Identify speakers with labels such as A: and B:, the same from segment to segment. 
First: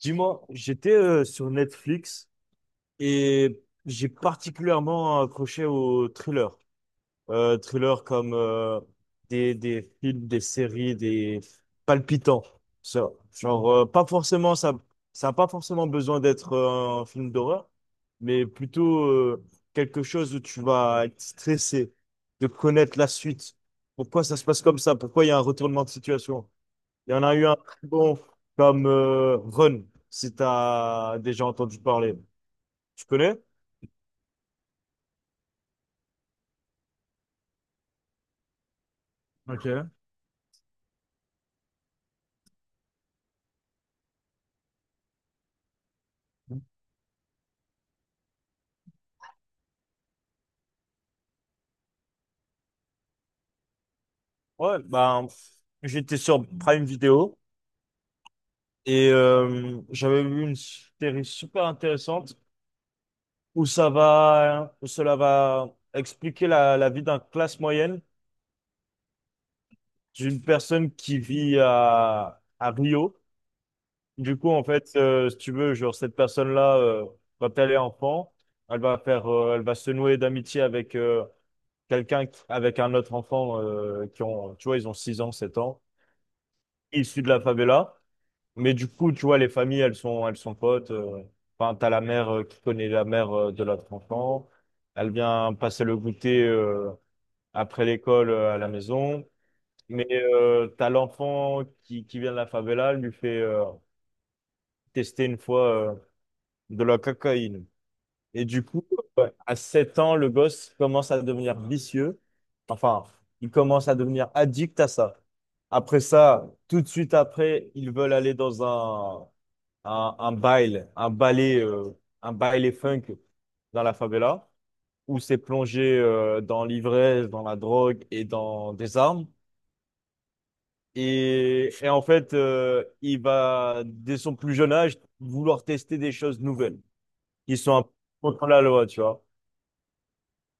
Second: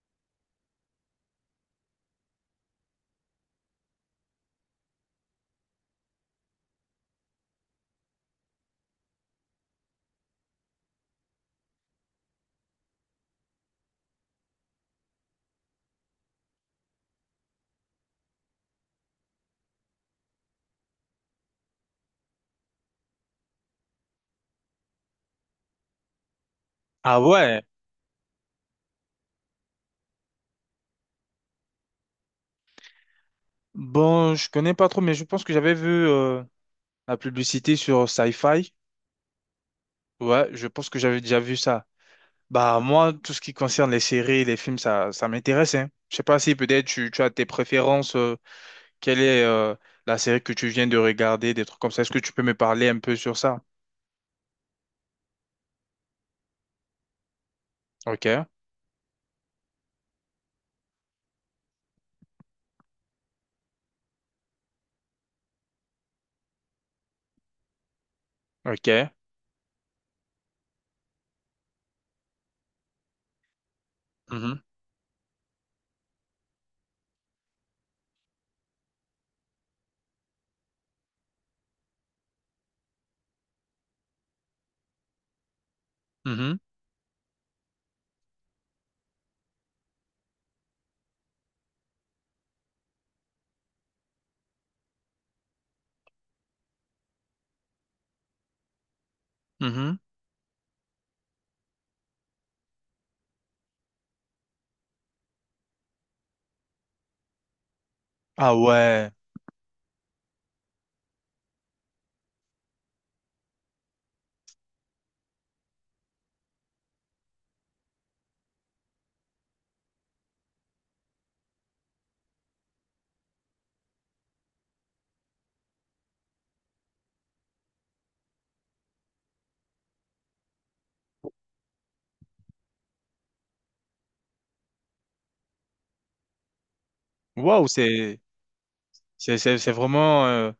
A: Dis-moi, j'étais sur Netflix et j'ai particulièrement accroché aux thrillers. Thrillers comme des films, des séries, des palpitants. Ça, genre, pas forcément, ça n'a pas forcément besoin d'être un film d'horreur, mais plutôt quelque chose où tu vas être stressé de connaître la suite. Pourquoi ça se passe comme ça? Pourquoi il y a un retournement de situation? Il y
B: Ah
A: en a eu un
B: ouais,
A: très bon comme Run, si tu as déjà entendu parler. Tu connais?
B: bon, je connais pas trop, mais je pense que j'avais vu la publicité sur Sci-Fi.
A: Ok.
B: Ouais, je pense que j'avais déjà vu ça. Bah moi, tout ce qui concerne les séries, les films, ça m'intéresse, hein. Je sais pas si peut-être tu as tes préférences, quelle est la série que tu viens de regarder, des trucs comme ça. Est-ce que tu peux me parler un peu sur ça?
A: Ouais, ben, j'étais sur Prime Video
B: Ok,
A: et j'avais vu une série super intéressante où ça va, où cela va expliquer la vie d'un classe moyenne,
B: ok.
A: d'une personne qui vit à Rio. Du coup,
B: Mhm,
A: en fait, si tu veux, genre, cette personne-là, quand elle est enfant, elle va se nouer d'amitié avec avec un autre enfant qui ont, tu vois, ils ont 6 ans, 7 ans,
B: mhm,
A: issus de la favela. Mais du coup, tu vois, les familles, elles sont potes. Enfin, t'as la mère qui connaît la mère de l'autre enfant. Elle vient passer le goûter après l'école à la maison.
B: mhm.
A: Mais t'as l'enfant qui vient de la favela, elle lui fait tester une fois de la cocaïne. Et
B: Ah
A: du coup,
B: ouais,
A: ouais, à 7 ans, le gosse commence à devenir vicieux. Enfin, il commence à devenir addict à ça. Après ça, tout de suite après, ils veulent aller dans un, un bail, un ballet, euh, un baile funk dans la favela, où c'est plongé dans l'ivresse, dans la drogue et dans des armes. Et en fait, il va, dès son plus jeune âge, vouloir tester des choses nouvelles qui
B: waouh,
A: sont un peu
B: c'est...
A: contre la loi, tu vois.
B: C'est vraiment euh,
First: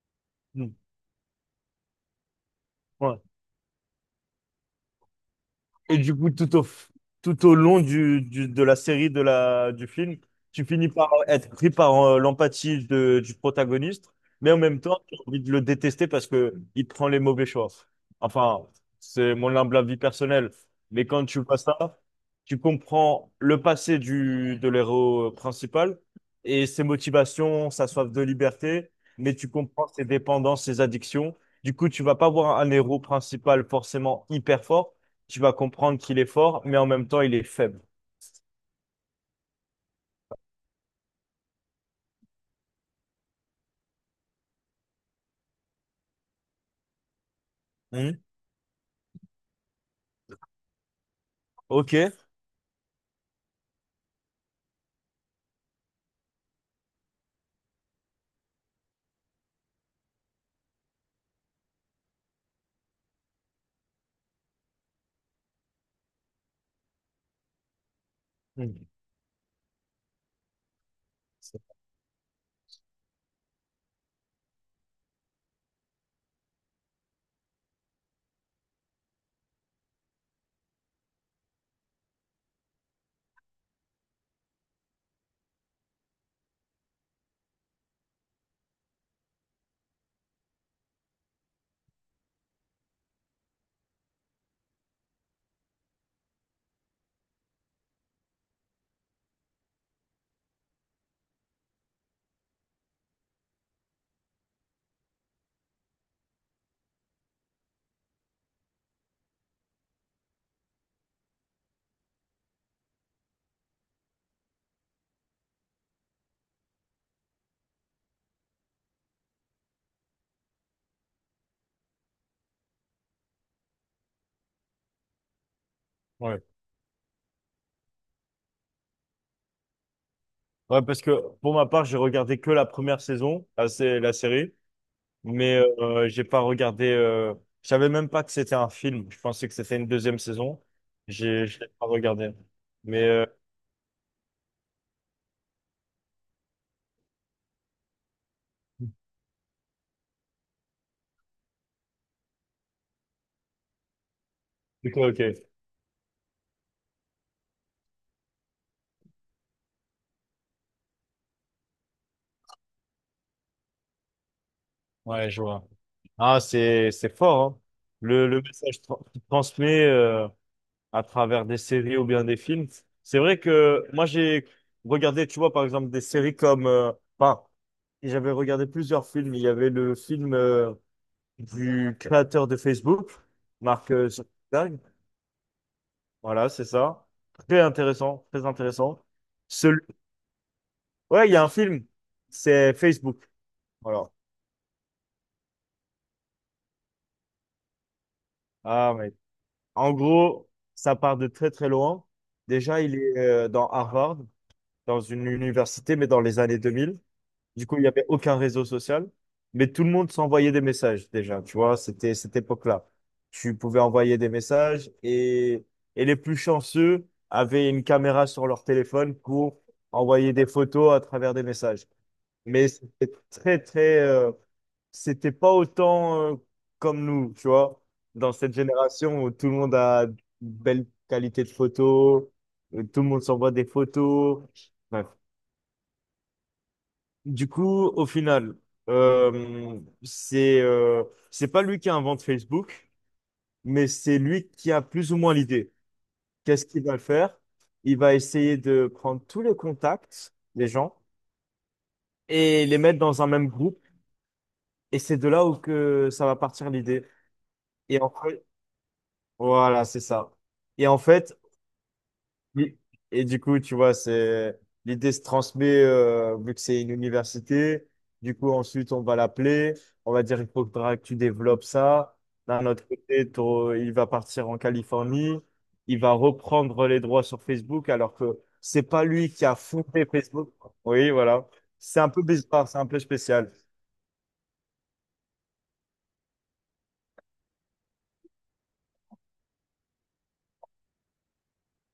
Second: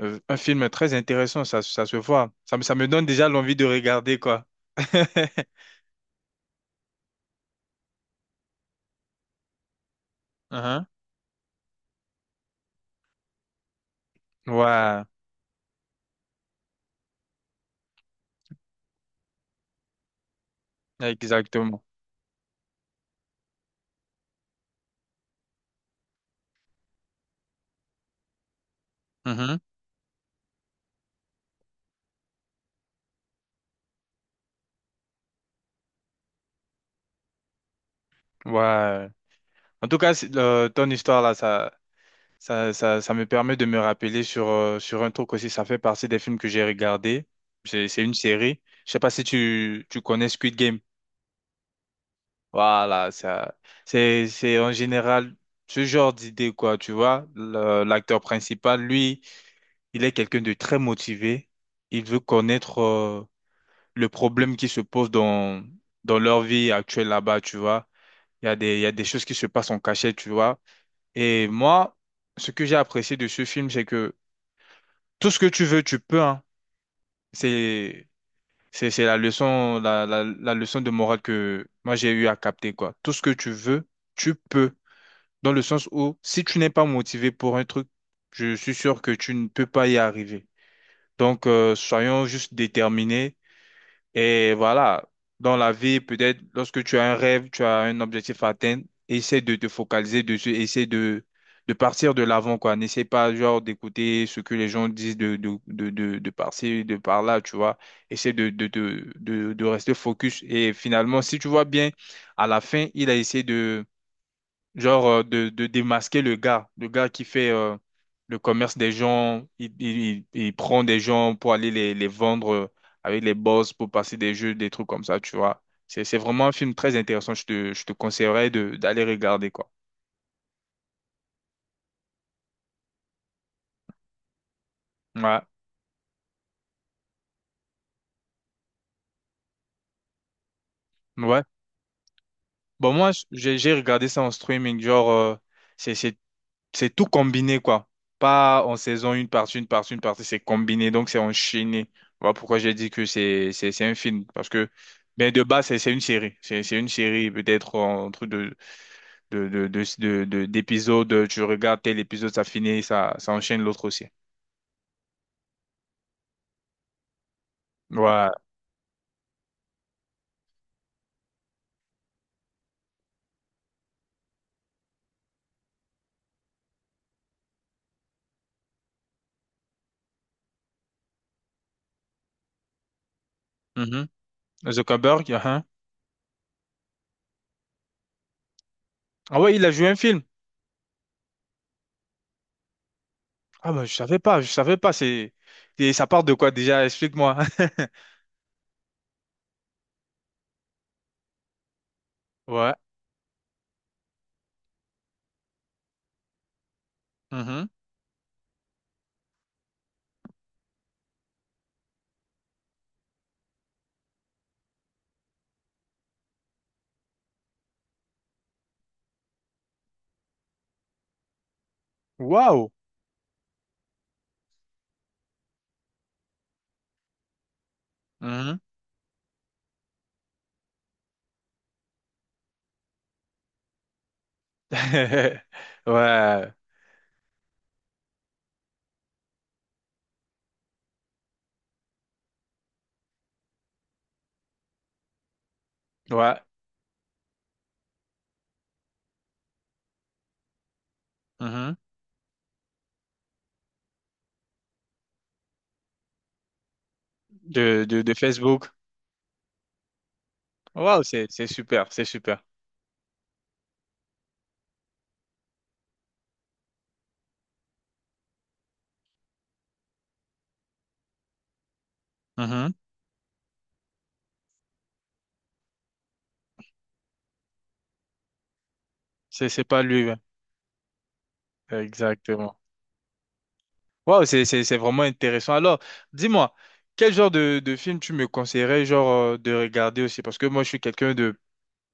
B: euh, un film
A: Mm.
B: très intéressant, ça se voit. Ça me donne
A: Ouais.
B: déjà l'envie de regarder, quoi.
A: Et du coup, tout au long de la série, du film, tu
B: Mhm.
A: finis par être pris par l'empathie du protagoniste, mais en même temps,
B: Ouais,
A: tu as envie de le détester parce que il prend les mauvais choix. Enfin, c'est mon humble avis personnel. Mais quand tu vois
B: exactement.
A: ça, tu comprends le passé de l'héros principal et ses motivations, sa soif de liberté, mais tu
B: Mhm.
A: comprends ses dépendances, ses addictions. Du coup, tu vas pas voir un héros principal forcément hyper fort. Tu vas comprendre qu'il est fort, mais en même temps, il est faible.
B: Ouais. En tout cas, ton histoire là, ça me permet de me rappeler sur, sur un truc aussi. Ça fait partie des films que j'ai regardés. C'est une
A: Mhm.
B: série. Je sais pas si tu connais Squid Game.
A: Ok.
B: Voilà, ça, c'est en général ce genre d'idée, quoi. Tu vois, l'acteur principal, lui. Il est quelqu'un de très motivé. Il veut connaître le problème qui se pose dans leur vie actuelle là-bas, tu vois. Il y
A: Mhm.
B: a des choses qui se passent en cachette, tu vois. Et moi, ce que j'ai apprécié de ce film, c'est que tout ce que tu veux, tu peux, hein. C'est, c'est la leçon, la leçon de morale que moi j'ai eu à capter, quoi. Tout ce que tu veux, tu peux. Dans le sens où, si tu n'es pas motivé pour un truc, je suis sûr que tu ne peux pas y arriver. Donc, soyons juste déterminés. Et voilà, dans la vie, peut-être lorsque tu as un rêve, tu as un objectif à atteindre, essaie de te focaliser dessus, de partir de l'avant, quoi. N'essaie pas, genre, d'écouter ce que les gens disent de par-ci, de par-là, tu vois. Essaie de rester focus. Et finalement, si tu vois bien, à la fin, il a essayé de de démasquer le gars qui fait le commerce des gens, il prend des gens pour aller les vendre avec les boss, pour passer des jeux, des trucs comme ça, tu vois. C'est
A: Ouais.
B: vraiment un film très intéressant, je te conseillerais de, d'aller regarder, quoi.
A: Ouais, parce que pour ma part, j'ai regardé que la première saison, la série,
B: Ouais,
A: mais j'ai pas regardé. Je savais même pas que c'était un film. Je pensais que c'était une deuxième saison.
B: ouais.
A: Je l'ai pas regardé.
B: Bon,
A: Mais
B: moi, j'ai regardé ça en streaming, genre, c'est, c'est- c'est tout combiné, quoi. Pas en saison une partie, une partie, une partie, c'est combiné, donc c'est enchaîné. Voilà pourquoi j'ai dit que c'est un film. Parce que,
A: ok, ok.
B: ben de base, c'est une série. C'est une série, peut-être entre deux d'épisodes. Tu regardes tel épisode, ça finit, ça enchaîne l'autre aussi.
A: Ouais, je vois. Ah, c'est fort, hein. Le
B: Ouais.
A: le message qu'il transmet. À travers des séries ou bien des films. C'est vrai que moi, j'ai regardé, tu vois, par exemple, des séries enfin, j'avais regardé plusieurs films. Il y avait le film du créateur de Facebook, Mark
B: Mhm.
A: Zuckerberg.
B: Zuckerberg, hein.
A: Voilà, c'est ça. Très intéressant, très intéressant.
B: Ah ouais, il a
A: Celui...
B: joué un film.
A: Ouais, il y a un film, c'est Facebook.
B: Ah bah,
A: Voilà.
B: je savais pas. C'est, et ça part de quoi déjà? Explique-moi.
A: Ah, mais en gros, ça part de très très loin.
B: Ouais.
A: Déjà, il est dans Harvard, dans une université, mais dans les années 2000. Du
B: Mhm.
A: coup, il n'y avait aucun réseau social, mais tout le monde s'envoyait des messages déjà, tu vois, c'était cette époque-là. Tu pouvais envoyer des messages et les plus chanceux avaient une caméra sur leur téléphone pour envoyer des photos à travers des messages.
B: Waouh.
A: Mais c'était très, très, c'était pas autant comme nous, tu vois, dans cette
B: Mhm.
A: génération où tout le monde a une belle qualité de photo, où tout le monde s'envoie des photos. Bref.
B: Ouais.
A: Du coup, au final, euh, c'est euh, c'est pas lui qui invente Facebook, mais c'est lui qui a plus ou moins l'idée.
B: Ouais.
A: Qu'est-ce qu'il va faire? Il va essayer de prendre tous les contacts des gens
B: Mhm.
A: et les mettre dans un même groupe. Et c'est de là où que ça va partir l'idée.
B: De,
A: Et en
B: de
A: fait,
B: Facebook.
A: voilà, c'est ça. Et en
B: Waouh,
A: fait,
B: c'est super.
A: oui. Et du coup, tu vois, c'est l'idée se transmet vu que c'est une université. Du coup, ensuite, on va l'appeler. On va dire, il faudra que tu développes ça. D'un
B: Mhm.
A: autre côté, il va partir en Californie. Il va reprendre les droits sur Facebook alors que c'est pas lui qui
B: C'est,
A: a
B: c'est pas lui.
A: fondé
B: Ouais.
A: Facebook. Oui, voilà. C'est un peu
B: Exactement.
A: bizarre, c'est un peu spécial.
B: Waouh, c'est vraiment intéressant. Alors, dis-moi, quel genre de film tu me conseillerais, genre, de regarder aussi? Parce que moi, je suis quelqu'un de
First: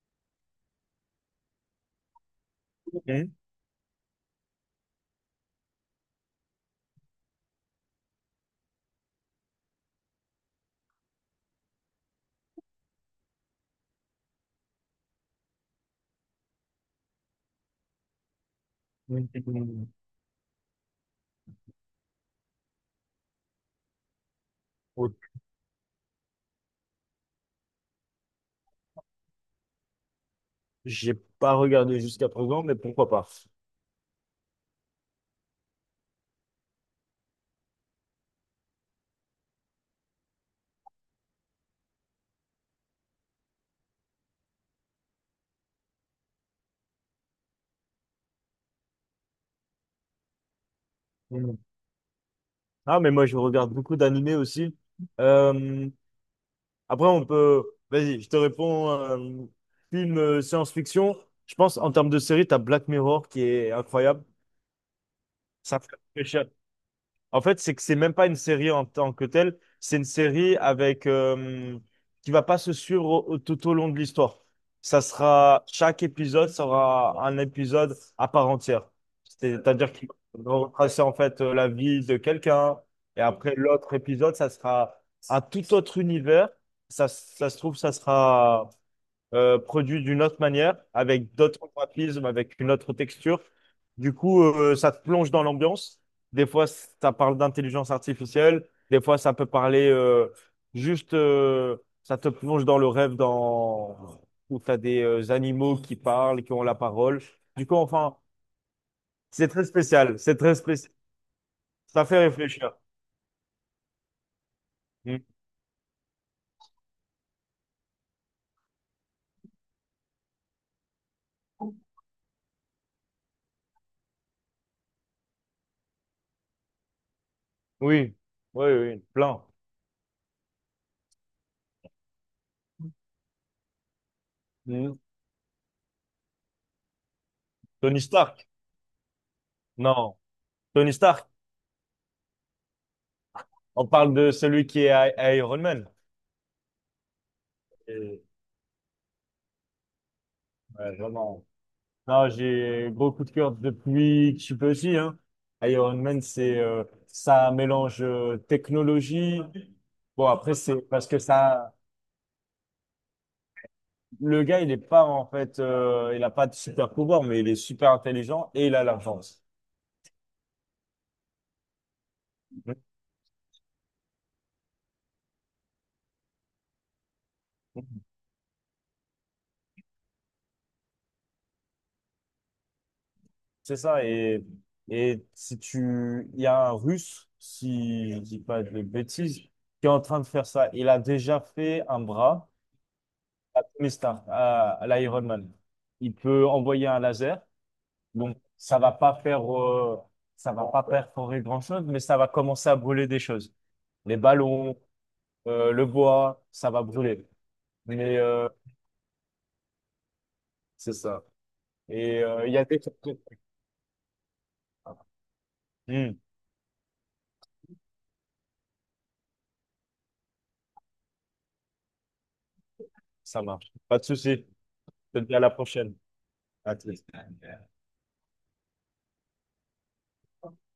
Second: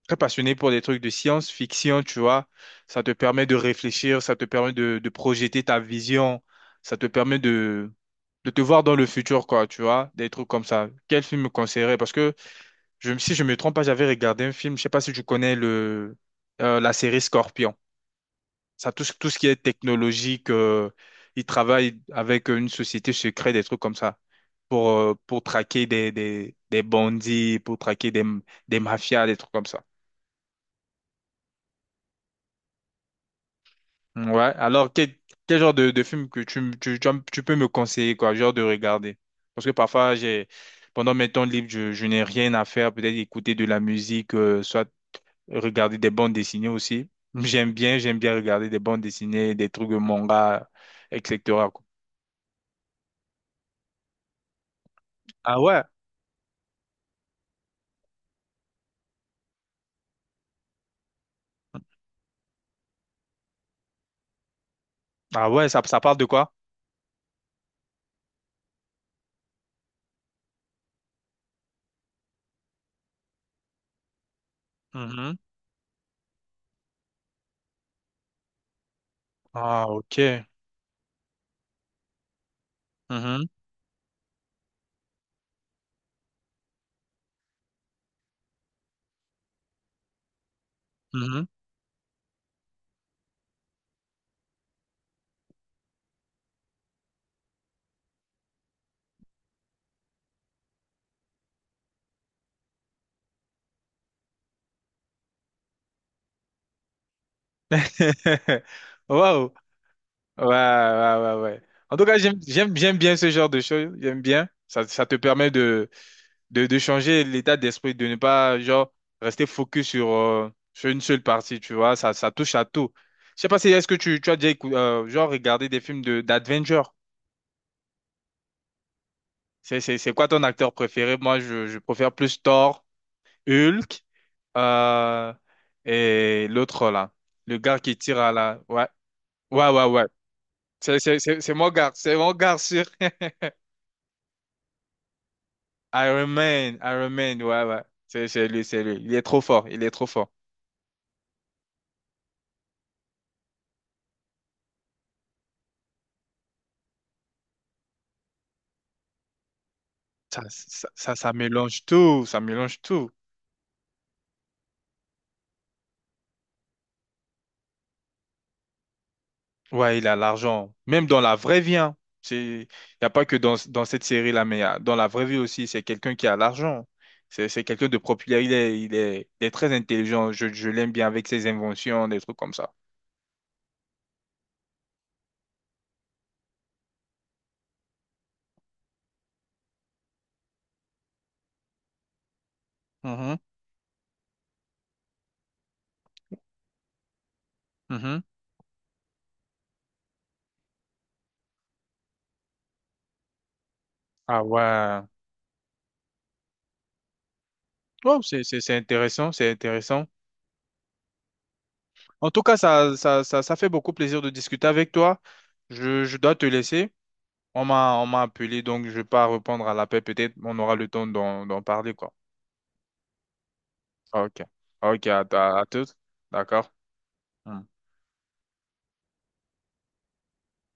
B: très passionné pour des trucs de science-fiction, tu vois. Ça te
A: Mhm.
B: permet de réfléchir, ça te permet de projeter ta vision, ça te permet de te voir dans le futur, quoi, tu vois, des trucs comme ça. Quel film me conseillerais? Parce que si je me trompe pas, j'avais regardé un film, je sais pas si tu connais le, la série Scorpion. Ça, tout ce qui est technologique, ils travaillent avec une société secrète, des trucs comme ça,
A: Mhm.
B: pour traquer des bandits, pour traquer des mafias, des trucs comme ça.
A: J'ai pas regardé jusqu'à présent, mais pourquoi pas?
B: Ouais, alors quel genre de film que tu peux me conseiller, quoi, genre de regarder? Parce que parfois, j'ai, pendant mes temps libres, je n'ai rien à faire, peut-être écouter de la musique, soit regarder des bandes dessinées aussi. J'aime bien regarder des bandes dessinées, des trucs de manga,
A: Mm.
B: etc., quoi.
A: Ah, mais moi, je regarde beaucoup d'animés aussi.
B: Ah ouais,
A: Euh, Après, on peut. Vas-y, je te réponds. Film science-fiction. Je pense en termes de série, t'as Black Mirror qui est incroyable.
B: ah ouais,
A: Ça fait
B: ça parle de
A: réfléchir.
B: quoi?
A: En fait, c'est que c'est même pas une série en tant que telle, c'est une série avec qui va pas se suivre tout au long de l'histoire. Ça
B: Mhm.
A: sera Chaque épisode sera un épisode à part entière.
B: Ah,
A: C'est-à-dire qu'il
B: ok.
A: va retracer en fait la vie de quelqu'un et
B: Mhm,
A: après l'autre épisode, ça sera un tout autre univers. Ça se trouve, ça sera produit d'une autre manière, avec
B: mhm.
A: d'autres graphismes, avec une autre texture. Du coup, ça te plonge dans l'ambiance. Des fois, ça parle d'intelligence artificielle. Des fois, ça peut parler juste, euh, ça te plonge dans le rêve, dans où tu as des animaux qui parlent, qui ont la parole. Du coup, enfin, c'est
B: Wow.
A: très spécial. C'est
B: Ouais,
A: très spécial.
B: ouais, ouais, ouais. En
A: Ça
B: tout cas,
A: fait réfléchir.
B: j'aime bien ce genre de choses. J'aime bien. Ça te
A: Mm.
B: permet de changer l'état d'esprit, de ne pas, genre, rester focus sur, sur une seule partie, tu vois. Ça touche à tout. Je sais pas si, est-ce que tu as déjà, genre, regardé des films de, d'adventure?
A: Oui, oui, oui, oui. Plein.
B: C'est quoi ton acteur préféré? Moi, je préfère plus Thor, Hulk,
A: Mm.
B: euh, et l'autre là. Le gars qui
A: Tony
B: tire à
A: Stark.
B: la. Ouais, ouais.
A: Non, Tony Stark.
B: C'est mon gars sûr.
A: On parle de celui qui est Iron Man.
B: Iron Man, Iron Man, ouais, ouais.
A: Et,
B: C'est lui, c'est lui. Il est trop fort, il est trop fort.
A: ouais, vraiment. Non, j'ai gros coup de cœur depuis que je suis petit, hein. Iron Man, c'est ça mélange technologie. Bon, après, c'est parce que
B: Ça
A: ça,
B: mélange tout, ça mélange tout.
A: le gars, il est pas en fait, il a pas de super pouvoir, mais il est super intelligent et il a l'argent.
B: Ouais, il a l'argent. Même dans la vraie vie, hein. C'est, y a pas que dans cette série-là, mais dans la vraie vie aussi, c'est quelqu'un qui a l'argent. C'est quelqu'un de populaire. Il est très intelligent. Je l'aime bien avec ses inventions, des trucs comme ça.
A: C'est ça. Et si tu, il y a un Russe, si je dis pas de bêtises, qui est en train de faire ça. Il a déjà fait un bras.
B: Mhm,
A: Tony Stark à l'Iron Man. Il peut envoyer un laser.
B: mhm.
A: Donc, ça va pas perforer grand-chose, mais ça va commencer à brûler des choses. Les
B: Ah
A: ballons,
B: ouais.
A: le bois, ça va brûler. Mais
B: Oh c'est intéressant, c'est intéressant.
A: c'est ça. Et
B: En tout
A: il
B: cas,
A: y a des...
B: ça fait beaucoup plaisir de discuter avec toi.
A: Hmm,
B: Je dois te laisser. On m'a appelé, donc je ne vais pas répondre à l'appel. Peut-être on aura le temps d'en parler, quoi.
A: ça marche. Pas de
B: Ok.
A: souci.
B: Ok,
A: Je te dis à la
B: à
A: prochaine.
B: toutes. D'accord.
A: À tous.
B: Hmm.